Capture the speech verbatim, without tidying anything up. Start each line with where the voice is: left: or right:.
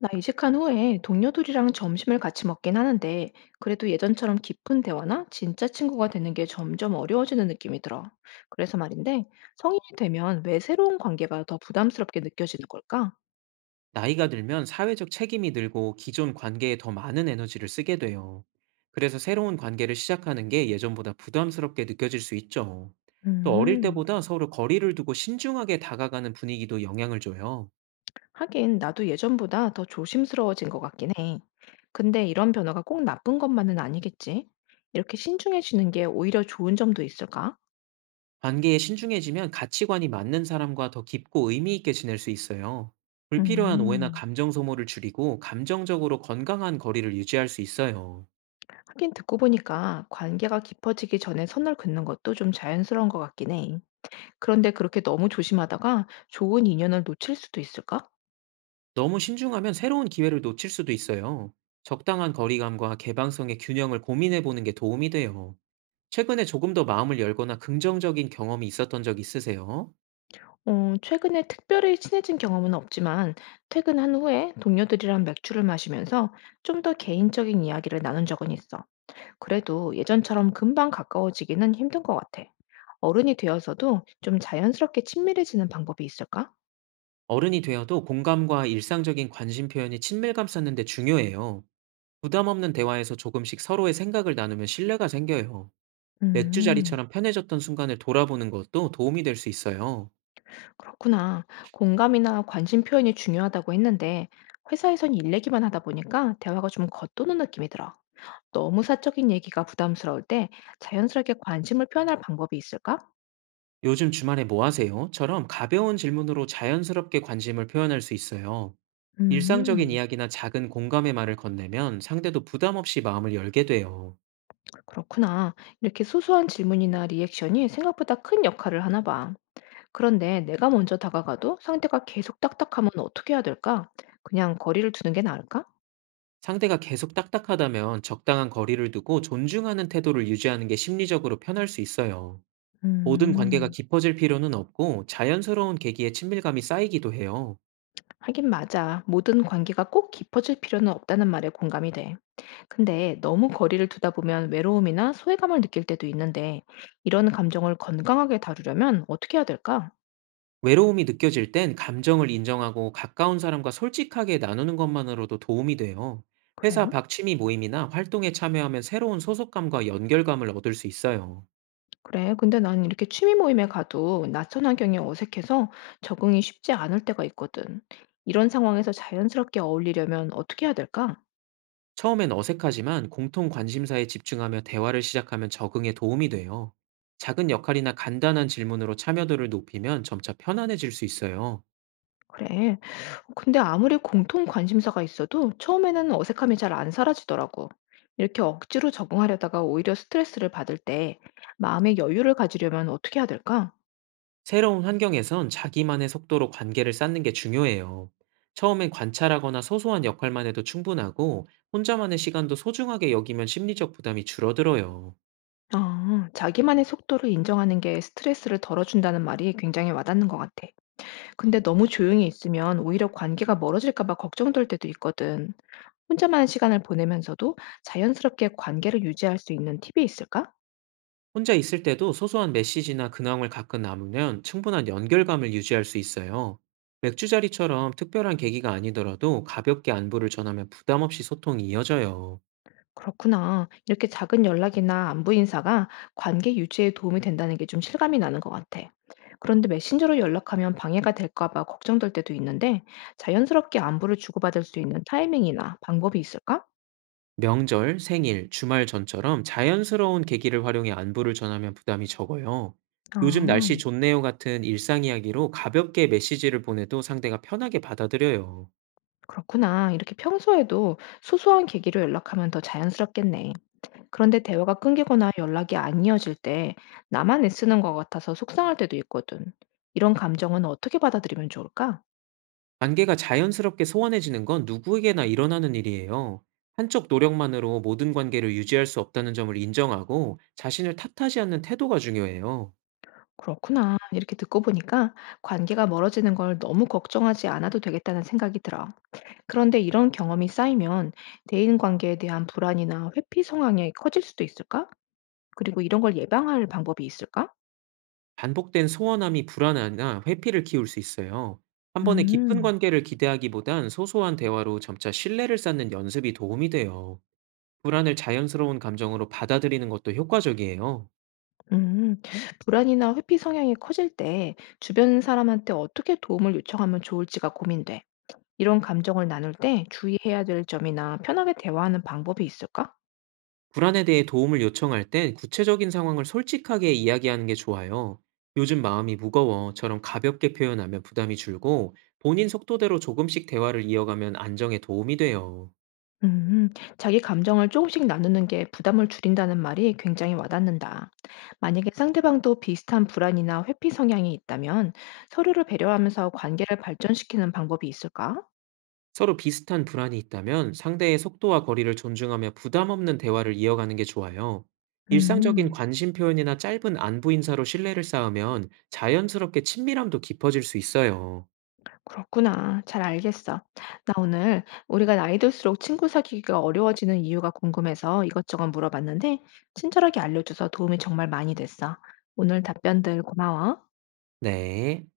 left: 나 이직한 후에 동료들이랑 점심을 같이 먹긴 하는데, 그래도 예전처럼 깊은 대화나 진짜 친구가 되는 게 점점 어려워지는 느낌이 들어. 그래서 말인데, 성인이 되면 왜 새로운 관계가 더 부담스럽게 느껴지는 걸까?
right: 나이가 들면 사회적 책임이 늘고 기존 관계에 더 많은 에너지를 쓰게 돼요. 그래서 새로운 관계를 시작하는 게 예전보다 부담스럽게 느껴질 수 있죠. 또 어릴
left: 음,
right: 때보다 서로 거리를 두고 신중하게 다가가는 분위기도 영향을 줘요.
left: 하긴 나도 예전보다 더 조심스러워진 것 같긴 해. 근데 이런 변화가 꼭 나쁜 것만은 아니겠지? 이렇게 신중해지는 게 오히려 좋은 점도 있을까?
right: 관계에 신중해지면 가치관이 맞는 사람과 더 깊고 의미 있게 지낼 수 있어요. 불필요한 오해나
left: 음.
right: 감정 소모를 줄이고 감정적으로 건강한 거리를 유지할 수 있어요.
left: 하긴 듣고 보니까 관계가 깊어지기 전에 선을 긋는 것도 좀 자연스러운 것 같긴 해. 그런데 그렇게 너무 조심하다가 좋은 인연을 놓칠 수도 있을까?
right: 너무 신중하면 새로운 기회를 놓칠 수도 있어요. 적당한 거리감과 개방성의 균형을 고민해 보는 게 도움이 돼요. 최근에 조금 더 마음을 열거나 긍정적인 경험이 있었던 적 있으세요?
left: 어, 최근에 특별히 친해진 경험은 없지만 퇴근한 후에 동료들이랑 맥주를 마시면서 좀 더 개인적인 이야기를 나눈 적은 있어. 그래도 예전처럼 금방 가까워지기는 힘든 것 같아. 어른이 되어서도 좀 자연스럽게 친밀해지는 방법이 있을까?
right: 어른이 되어도 공감과 일상적인 관심 표현이 친밀감 쌓는데 중요해요. 부담 없는 대화에서 조금씩 서로의 생각을 나누면 신뢰가 생겨요. 맥주
left: 음.
right: 자리처럼 편해졌던 순간을 돌아보는 것도 도움이 될 수 있어요.
left: 그렇구나. 공감이나 관심 표현이 중요하다고 했는데, 회사에선 일 얘기만 하다 보니까 대화가 좀 겉도는 느낌이 들어. 너무 사적인 얘기가 부담스러울 때 자연스럽게 관심을 표현할 방법이 있을까?
right: 요즘 주말에 뭐 하세요? 처럼 가벼운 질문으로 자연스럽게 관심을 표현할 수 있어요. 일상적인
left: 음,
right: 이야기나 작은 공감의 말을 건네면 상대도 부담 없이 마음을 열게 돼요.
left: 그렇구나. 이렇게 소소한 질문이나 리액션이 생각보다 큰 역할을 하나 봐. 그런데 내가 먼저 다가가도 상대가 계속 딱딱하면 어떻게 해야 될까? 그냥 거리를 두는 게 나을까?
right: 상대가 계속 딱딱하다면 적당한 거리를 두고 존중하는 태도를 유지하는 게 심리적으로 편할 수 있어요. 모든 관계가
left: 음.
right: 깊어질 필요는 없고, 자연스러운 계기에 친밀감이 쌓이기도 해요.
left: 하긴 맞아. 모든 관계가 꼭 깊어질 필요는 없다는 말에 공감이 돼. 근데 너무 거리를 두다 보면 외로움이나 소외감을 느낄 때도 있는데 이런 감정을 건강하게 다루려면 어떻게 해야 될까?
right: 외로움이 느껴질 땐 감정을 인정하고 가까운 사람과 솔직하게 나누는 것만으로도 도움이 돼요. 회사
left: 그래요?
right: 박취미 모임이나 활동에 참여하면 새로운 소속감과 연결감을 얻을 수 있어요.
left: 그래, 근데 난 이렇게 취미 모임에 가도 낯선 환경이 어색해서 적응이 쉽지 않을 때가 있거든. 이런 상황에서 자연스럽게 어울리려면 어떻게 해야 될까?
right: 처음엔 어색하지만 공통 관심사에 집중하며 대화를 시작하면 적응에 도움이 돼요. 작은 역할이나 간단한 질문으로 참여도를 높이면 점차 편안해질 수 있어요.
left: 그래. 근데 아무리 공통 관심사가 있어도 처음에는 어색함이 잘 안 사라지더라고. 이렇게 억지로 적응하려다가 오히려 스트레스를 받을 때 마음의 여유를 가지려면 어떻게 해야 될까?
right: 새로운 환경에선 자기만의 속도로 관계를 쌓는 게 중요해요. 처음엔 관찰하거나 소소한 역할만 해도 충분하고, 혼자만의 시간도 소중하게 여기면 심리적 부담이 줄어들어요.
left: 아, 자기만의 속도를 인정하는 게 스트레스를 덜어준다는 말이 굉장히 와닿는 것 같아. 근데 너무 조용히 있으면 오히려 관계가 멀어질까 봐 걱정될 때도 있거든. 혼자만의 시간을 보내면서도 자연스럽게 관계를 유지할 수 있는 팁이 있을까?
right: 혼자 있을 때도 소소한 메시지나 근황을 가끔 나누면 충분한 연결감을 유지할 수 있어요. 맥주 자리처럼 특별한 계기가 아니더라도 가볍게 안부를 전하면 부담 없이 소통이 이어져요.
left: 그렇구나. 이렇게 작은 연락이나 안부 인사가 관계 유지에 도움이 된다는 게 좀 실감이 나는 것 같아. 그런데 메신저로 연락하면 방해가 될까 봐 걱정될 때도 있는데 자연스럽게 안부를 주고받을 수 있는 타이밍이나 방법이 있을까?
right: 명절, 생일, 주말 전처럼 자연스러운 계기를 활용해 안부를 전하면 부담이 적어요. 요즘
left: 아.
right: 날씨 좋네요 같은 일상 이야기로 가볍게 메시지를 보내도 상대가 편하게 받아들여요.
left: 그렇구나. 이렇게 평소에도 소소한 계기로 연락하면 더 자연스럽겠네. 그런데 대화가 끊기거나 연락이 안 이어질 때 나만 애쓰는 것 같아서 속상할 때도 있거든. 이런 감정은 어떻게 받아들이면 좋을까?
right: 관계가 자연스럽게 소원해지는 건 누구에게나 일어나는 일이에요. 한쪽 노력만으로 모든 관계를 유지할 수 없다는 점을 인정하고, 자신을 탓하지 않는 태도가 중요해요.
left: 그렇구나. 이렇게 듣고 보니까 관계가 멀어지는 걸 너무 걱정하지 않아도 되겠다는 생각이 들어. 그런데 이런 경험이 쌓이면 대인 관계에 대한 불안이나 회피 성향이 커질 수도 있을까? 그리고 이런 걸 예방할 방법이 있을까?
right: 반복된 소원함이 불안이나 회피를 키울 수 있어요. 한 번에 깊은
left: 음.
right: 관계를 기대하기보단 소소한 대화로 점차 신뢰를 쌓는 연습이 도움이 돼요. 불안을 자연스러운 감정으로 받아들이는 것도 효과적이에요.
left: 음, 불안이나 회피 성향이 커질 때 주변 사람한테 어떻게 도움을 요청하면 좋을지가 고민돼. 이런 감정을 나눌 때 주의해야 될 점이나 편하게 대화하는 방법이 있을까?
right: 불안에 대해 도움을 요청할 땐 구체적인 상황을 솔직하게 이야기하는 게 좋아요. 요즘 마음이 무거워처럼 가볍게 표현하면 부담이 줄고, 본인 속도대로 조금씩 대화를 이어가면 안정에 도움이 돼요.
left: 음, 자기 감정을 조금씩 나누는 게 부담을 줄인다는 말이 굉장히 와닿는다. 만약에 상대방도 비슷한 불안이나 회피 성향이 있다면 서로를 배려하면서 관계를 발전시키는 방법이 있을까?
right: 서로 비슷한 불안이 있다면 상대의 속도와 거리를 존중하며 부담 없는 대화를 이어가는 게 좋아요. 일상적인
left: 음.
right: 관심 표현이나 짧은 안부 인사로 신뢰를 쌓으면 자연스럽게 친밀함도 깊어질 수 있어요.
left: 그렇구나. 잘 알겠어. 나 오늘 우리가 나이 들수록 친구 사귀기가 어려워지는 이유가 궁금해서 이것저것 물어봤는데, 친절하게 알려줘서 도움이 정말 많이 됐어. 오늘 답변들 고마워.
right: 네.